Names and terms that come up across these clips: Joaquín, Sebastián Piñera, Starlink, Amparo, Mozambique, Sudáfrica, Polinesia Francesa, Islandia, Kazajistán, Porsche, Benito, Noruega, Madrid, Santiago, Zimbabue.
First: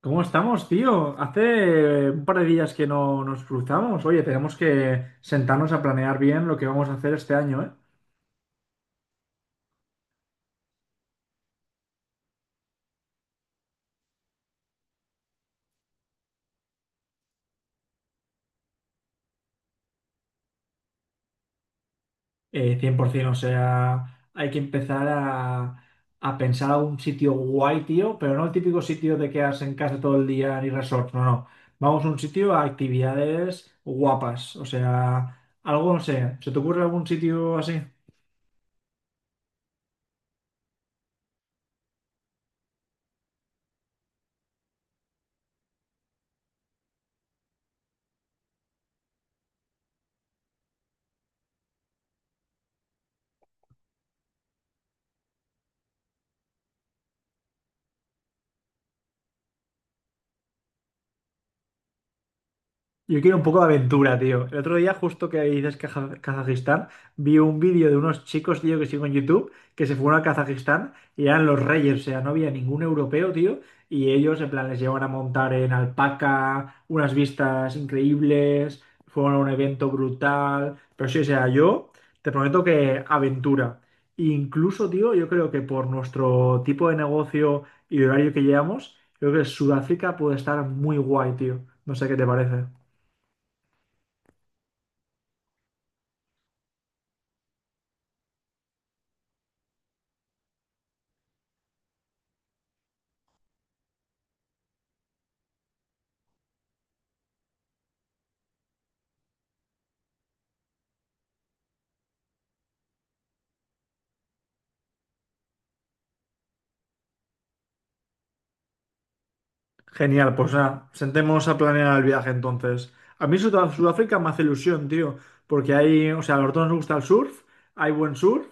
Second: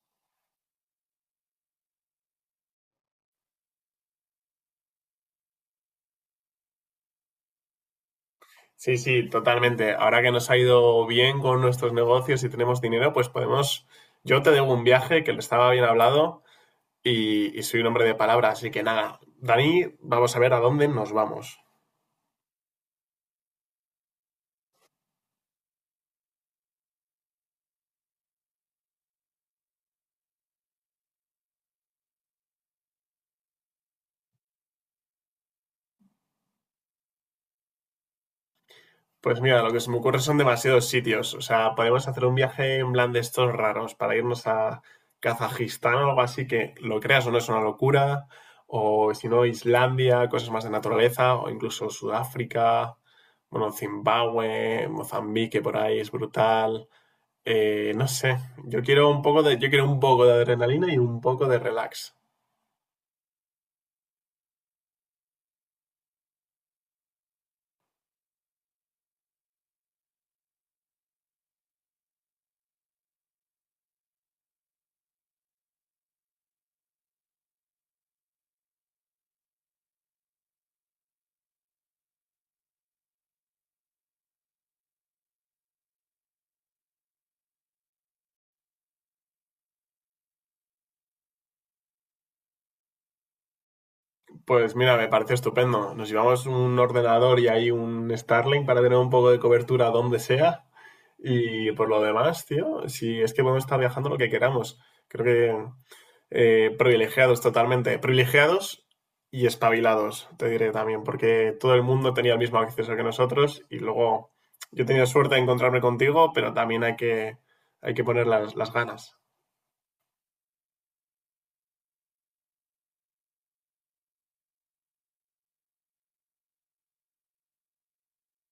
¿Cómo estamos, tío? Hace un par de días que no nos cruzamos. Oye, tenemos que sentarnos a planear bien lo que vamos a hacer este año, ¿eh? Sí, sí, totalmente. Ahora que nos ha ido bien con nuestros negocios y tenemos dinero, pues podemos. Yo te debo un viaje que le estaba bien hablado y soy un hombre de palabra, así que nada. Dani, vamos a ver a dónde nos vamos. 100%, o sea, hay que empezar a pensar un sitio guay, tío, pero no el típico sitio de quedarse en casa todo el día ni resort, no, no. Vamos a un sitio a actividades guapas, o sea, algo, no sé, ¿se te ocurre algún sitio así? Pues mira, lo que se me ocurre son demasiados sitios. O sea, podemos hacer un viaje en plan de estos raros para irnos a Kazajistán o algo así que lo creas o no es una locura. O si no, Islandia, cosas más de naturaleza, o incluso Sudáfrica, bueno, Zimbabue, Mozambique por ahí es brutal. No sé, yo quiero un poco de adrenalina y un poco de relax. Yo quiero un poco de aventura, tío. El otro día, justo que dices Kazajistán, vi un vídeo de unos chicos, tío, que sigo en YouTube, que se fueron a Kazajistán y eran los reyes, o sea, no había ningún europeo, tío, y ellos, en plan, les llevan a montar en alpaca, unas vistas increíbles, fueron a un evento brutal, pero sí, o sea, yo te prometo que aventura. Incluso, tío, yo creo que por nuestro tipo de negocio y horario que llevamos, creo que Sudáfrica puede estar muy guay, tío. No sé qué te parece. Pues mira, me parece estupendo. Nos llevamos un ordenador y ahí un Starlink para tener un poco de cobertura donde sea. Y por lo demás, tío, si es que podemos estar viajando lo que queramos. Creo que privilegiados totalmente. Privilegiados y espabilados, te diré también, porque todo el mundo tenía el mismo acceso que nosotros y luego yo he tenido suerte de encontrarme contigo, pero también hay que poner las ganas. Genial, pues nada, sentémonos a planear el viaje entonces. A mí Sudáfrica me hace ilusión, tío, porque hay, o sea, a los dos nos gusta el surf, hay buen surf,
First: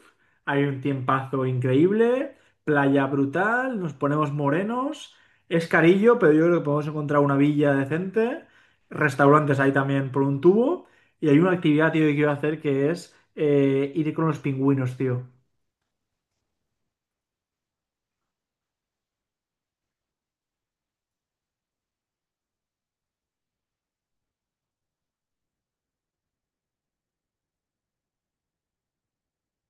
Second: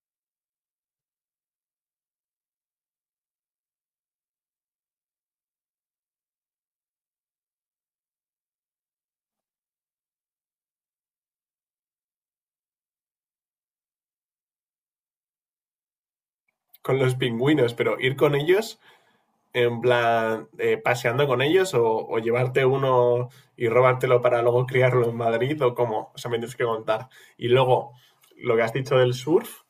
hay un tiempazo increíble, playa brutal, nos ponemos morenos, es carillo, pero yo creo que podemos encontrar una villa decente, restaurantes hay también por un tubo, y hay una actividad, tío, que quiero hacer que es ir con los pingüinos, tío. Con los pingüinos, pero ir con ellos en plan paseando con ellos o llevarte uno y robártelo para luego criarlo en Madrid o ¿cómo? O sea, me tienes que contar. Y luego, lo que has dicho del surf,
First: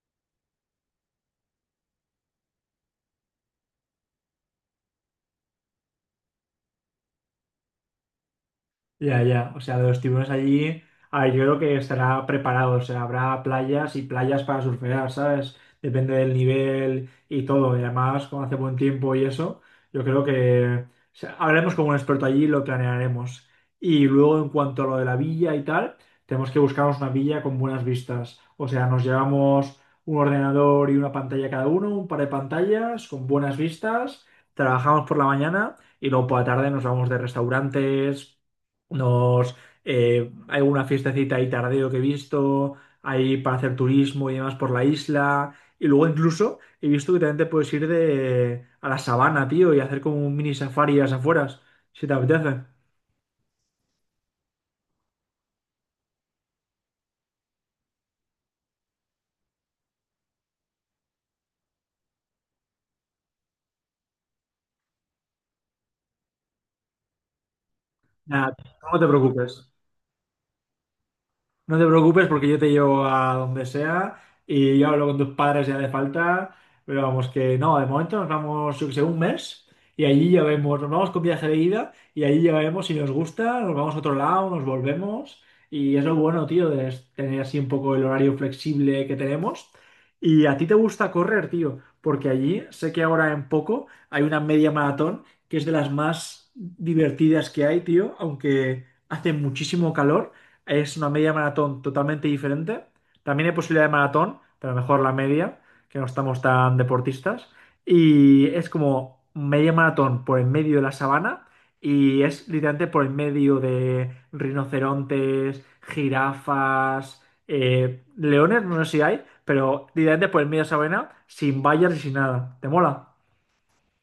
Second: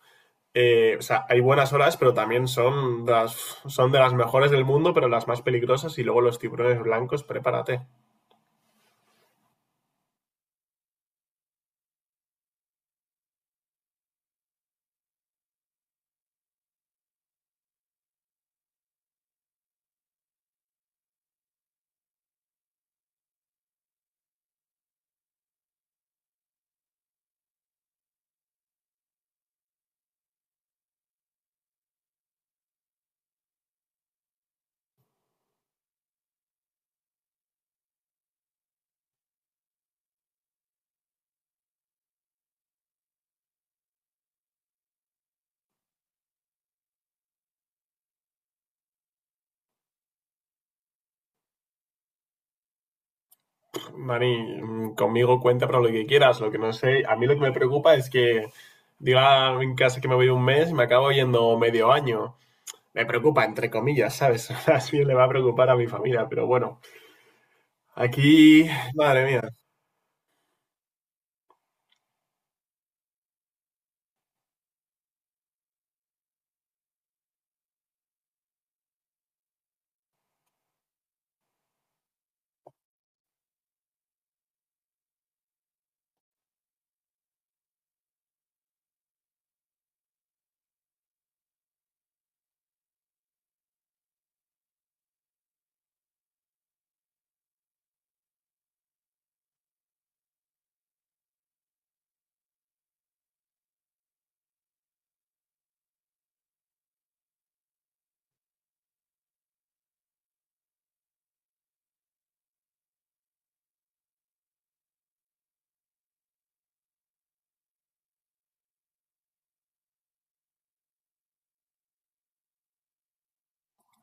o sea, hay buenas olas, pero también son de las mejores del mundo, pero las más peligrosas. Y luego los tiburones blancos, prepárate. Ya, ya, o sea, los tiburones allí, a ver, yo creo que estará preparado, o sea, habrá playas y playas para surfear, ¿sabes? Depende del nivel y todo, y además, como hace buen tiempo y eso, yo creo que o sea, hablaremos con un experto allí y lo planearemos. Y luego, en cuanto a lo de la villa y tal, tenemos que buscarnos una villa con buenas vistas, o sea, nos llevamos un ordenador y una pantalla cada uno, un par de pantallas con buenas vistas, trabajamos por la mañana y luego por la tarde nos vamos de restaurantes nos, hay una fiestecita ahí tardeo que he visto, hay para hacer turismo y demás por la isla. Y luego incluso he visto que también te puedes ir de, a la sabana, tío, y hacer como un mini safari a las afueras, si te apetece. Mani, conmigo cuenta para lo que quieras. Lo que no sé, a mí lo que me preocupa es que diga en casa que me voy un mes y me acabo yendo medio año. Me preocupa, entre comillas, ¿sabes? Así le va a preocupar a mi familia, pero bueno, Nada, aquí, no te madre mía. preocupes. No te preocupes porque yo te llevo a donde sea y yo hablo con tus padres si hace falta, pero vamos que no, de momento nos vamos, yo que sé, un mes y allí ya vemos, nos vamos con viaje de ida y allí ya vemos si nos gusta, nos vamos a otro lado, nos volvemos y es lo bueno, tío, de tener así un poco el horario flexible que tenemos. Y a ti te gusta correr, tío, porque allí sé que ahora en poco hay una media maratón que es de las más divertidas que hay, tío, aunque hace muchísimo calor es una media maratón totalmente diferente. También hay posibilidad de maratón, pero mejor la media, que no estamos tan deportistas. Y es como media maratón por el medio de la sabana y es literalmente por el medio de rinocerontes, jirafas, leones, no sé si hay, pero literalmente por el medio de la sabana, sin vallas y sin nada. ¿Te mola?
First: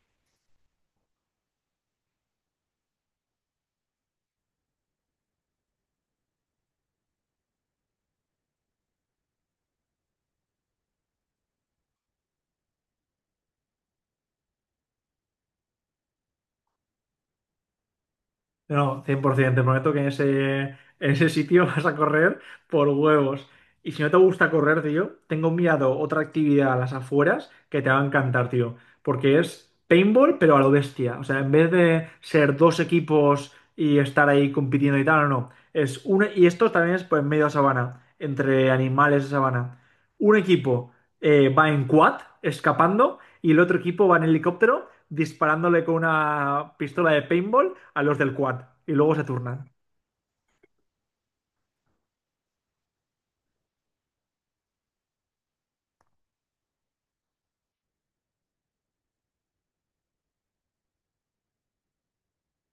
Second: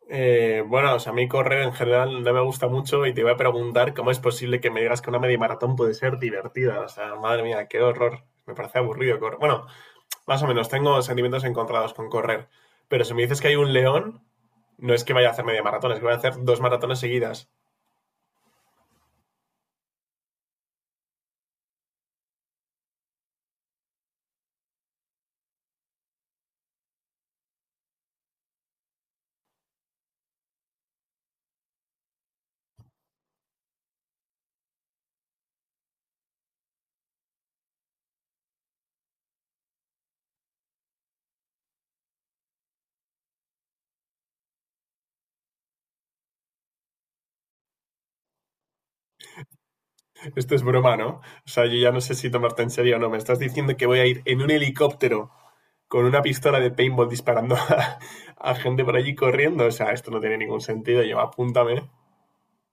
Bueno, o sea, a mí correr en general no me gusta mucho y te iba a preguntar cómo es posible que me digas que una media maratón puede ser divertida. O sea, madre mía, qué horror. Me parece aburrido correr. Bueno, más o menos, tengo sentimientos encontrados con correr. Pero si me dices que hay un león, no es que vaya a hacer media maratón, es que voy a hacer dos maratones seguidas. No, 100%. Te prometo que en ese sitio vas a correr por huevos. Y si no te gusta correr, tío, tengo mirado otra actividad a las afueras que te va a encantar, tío. Porque es paintball, pero a lo bestia. O sea, en vez de ser dos equipos y estar ahí compitiendo y tal, no, no. Es uno, y esto también es pues, en medio de sabana, entre animales de sabana. Un equipo va en quad, escapando, y el otro equipo va en helicóptero disparándole con una pistola de paintball a los del quad y luego se turnan. Esto es broma, ¿no? O sea, yo ya no sé si tomarte en serio o no. Me estás diciendo que voy a ir en un helicóptero con una pistola de paintball disparando a gente por allí corriendo. O sea, esto no tiene ningún sentido. Yo, apúntame.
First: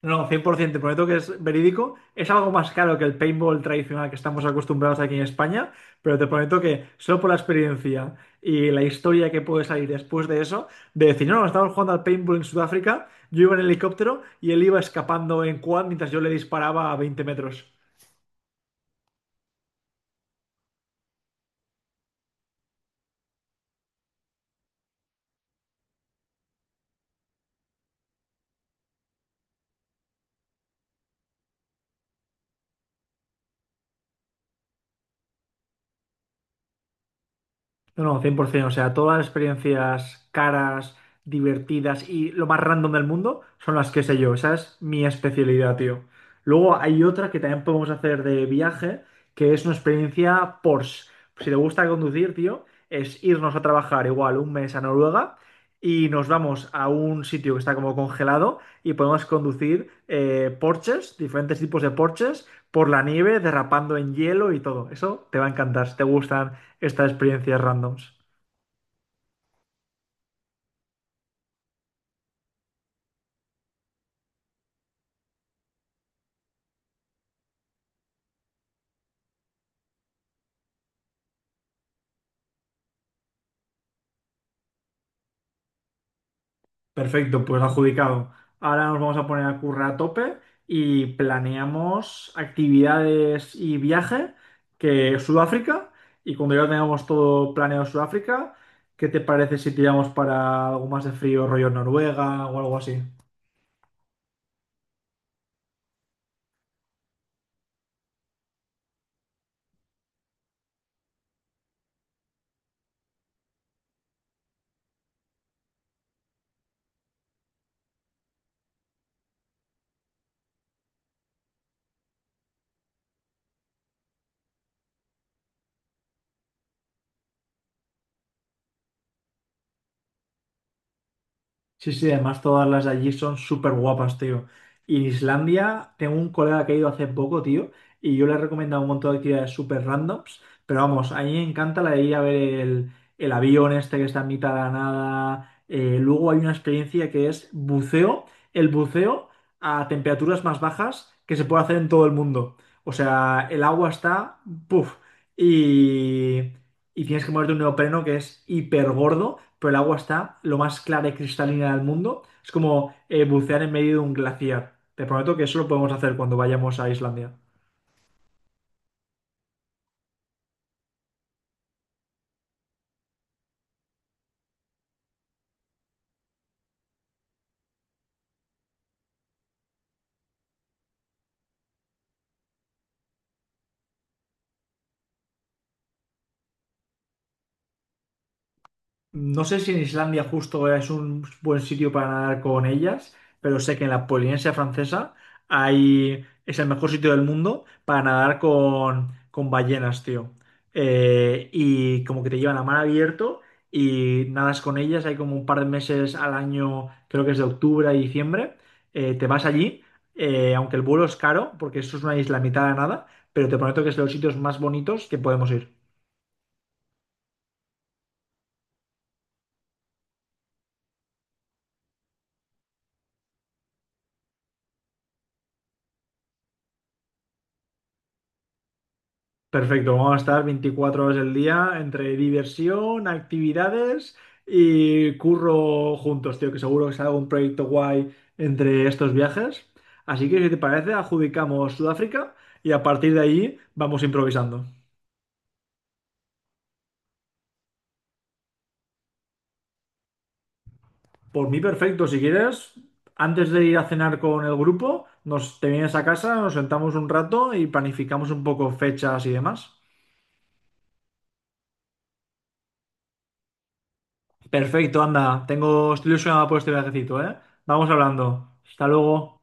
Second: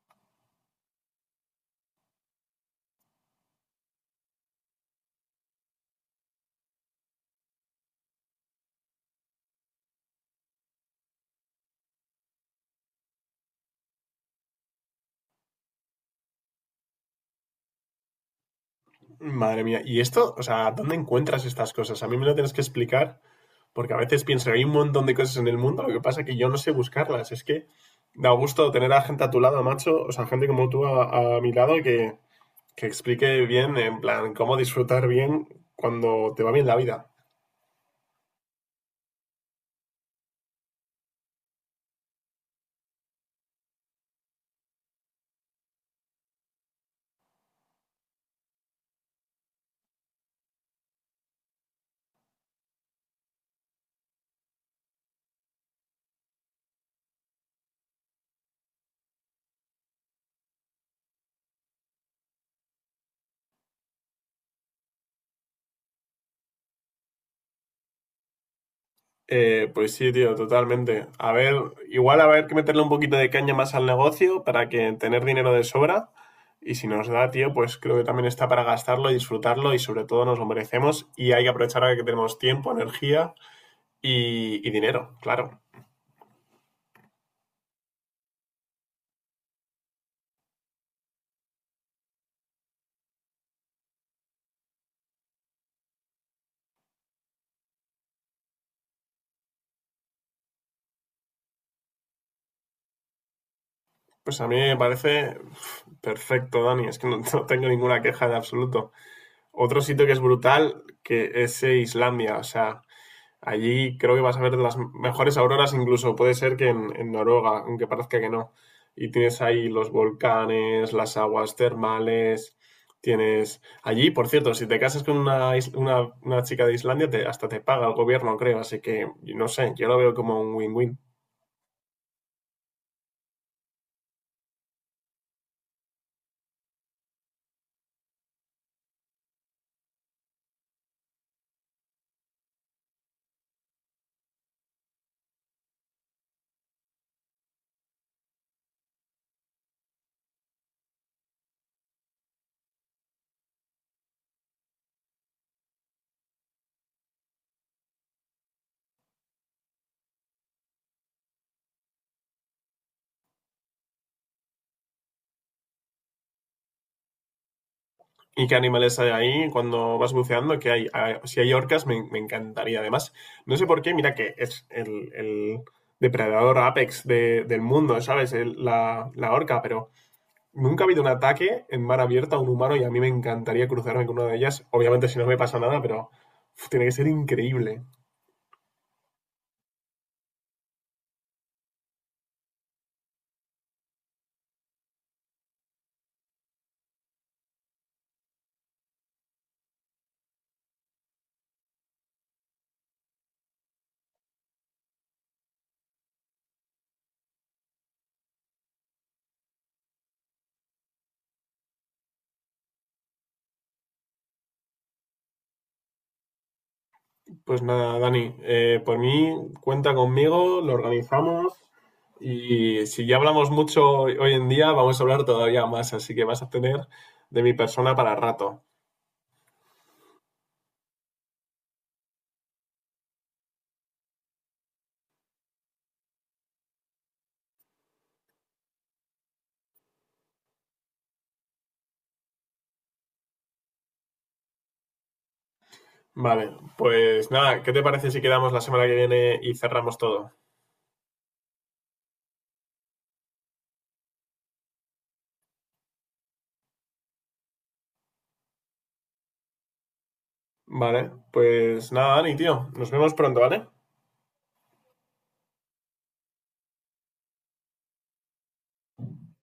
No, cien por ciento te prometo que es verídico. Es algo más caro que el paintball tradicional que estamos acostumbrados aquí en España, pero te prometo que solo por la experiencia y la historia que puede salir después de eso, de decir, no, no, estábamos jugando al paintball en Sudáfrica, yo iba en helicóptero y él iba escapando en quad mientras yo le disparaba a 20 metros. Madre mía. ¿Y esto? O sea, ¿dónde encuentras estas cosas? A mí me lo tienes que explicar, porque a veces pienso que hay un montón de cosas en el mundo, lo que pasa es que yo no sé buscarlas. Es que da gusto tener a gente a tu lado, macho, o sea, gente como tú a mi lado que explique bien, en plan, cómo disfrutar bien cuando te va bien la vida. No, no, 100%. O sea, todas las experiencias caras, divertidas y lo más random del mundo son las que sé yo. Esa es mi especialidad, tío. Luego hay otra que también podemos hacer de viaje, que es una experiencia Porsche. Si te gusta conducir, tío, es irnos a trabajar igual un mes a Noruega y nos vamos a un sitio que está como congelado y podemos conducir Porsches, diferentes tipos de Porsches, por la nieve, derrapando en hielo y todo. Eso te va a encantar. Si te gustan estas experiencias randoms. Pues sí, tío, totalmente. A ver, igual a ver que meterle un poquito de caña más al negocio para que tener dinero de sobra. Y si nos da, tío, pues creo que también está para gastarlo, disfrutarlo y sobre todo nos lo merecemos. Y hay que aprovechar ahora que tenemos tiempo, energía y dinero, claro. Perfecto, pues adjudicado. Ahora nos vamos a poner a currar a tope y planeamos actividades y viaje que Sudáfrica. Y cuando ya tengamos todo planeado Sudáfrica, ¿qué te parece si tiramos para algo más de frío, rollo Noruega o algo así? Pues a mí me parece uf, perfecto, Dani. Es que no, no tengo ninguna queja de absoluto. Otro sitio que es brutal, que es Islandia. O sea, allí creo que vas a ver las mejores auroras, incluso puede ser que en Noruega, aunque parezca que no. Y tienes ahí los volcanes, las aguas termales, tienes allí, por cierto, si te casas con una chica de Islandia, hasta te paga el gobierno, creo, así que no sé, yo lo veo como un win-win. Sí, sí, además todas las de allí son súper guapas, tío. Y en Islandia, tengo un colega que ha ido hace poco, tío, y yo le he recomendado un montón de actividades súper randoms, pero vamos, a mí me encanta la de ir a ver el avión este que está en mitad de la nada. Luego hay una experiencia que es buceo, el buceo a temperaturas más bajas que se puede hacer en todo el mundo. O sea, el agua está, puff, y, y tienes que moverte un neopreno que es hiper gordo pero el agua está lo más clara y cristalina del mundo. Es como bucear en medio de un glaciar. Te prometo que eso lo podemos hacer cuando vayamos a Islandia. ¿Y qué animales hay ahí cuando vas buceando? Que hay, ah, si hay orcas, me encantaría. Además, no sé por qué, mira que es el depredador apex del mundo, ¿sabes? La orca, pero nunca ha habido un ataque en mar abierto a un humano y a mí me encantaría cruzarme con una de ellas. Obviamente, si no me pasa nada, pero uf, tiene que ser increíble. No sé si en Islandia justo es un buen sitio para nadar con ellas, pero sé que en la Polinesia Francesa hay, es el mejor sitio del mundo para nadar con ballenas, tío. Y como que te llevan a mar abierto y nadas con ellas, hay como un par de meses al año, creo que es de octubre a diciembre, te vas allí, aunque el vuelo es caro, porque eso es una isla a mitad de la nada, pero te prometo que es de los sitios más bonitos que podemos ir. Pues nada, Dani, por mí cuenta conmigo, lo organizamos y si ya hablamos mucho hoy en día, vamos a hablar todavía más, así que vas a tener de mi persona para rato. Perfecto, vamos a estar 24 horas del día entre diversión, actividades y curro juntos, tío, que seguro que sale un proyecto guay entre estos viajes. Así que si te parece, adjudicamos Sudáfrica y a partir de ahí vamos improvisando. Vale, pues nada, ¿qué te parece si quedamos la semana que viene y cerramos todo? Por mí, perfecto, si quieres, antes de ir a cenar con el grupo, nos te vienes a casa, nos sentamos un rato y planificamos un poco fechas y demás. Vale, pues nada, Dani, tío, nos vemos pronto, ¿vale? Perfecto, anda, tengo, estoy ilusionado por este viajecito, ¿eh? Vamos hablando. Hasta luego.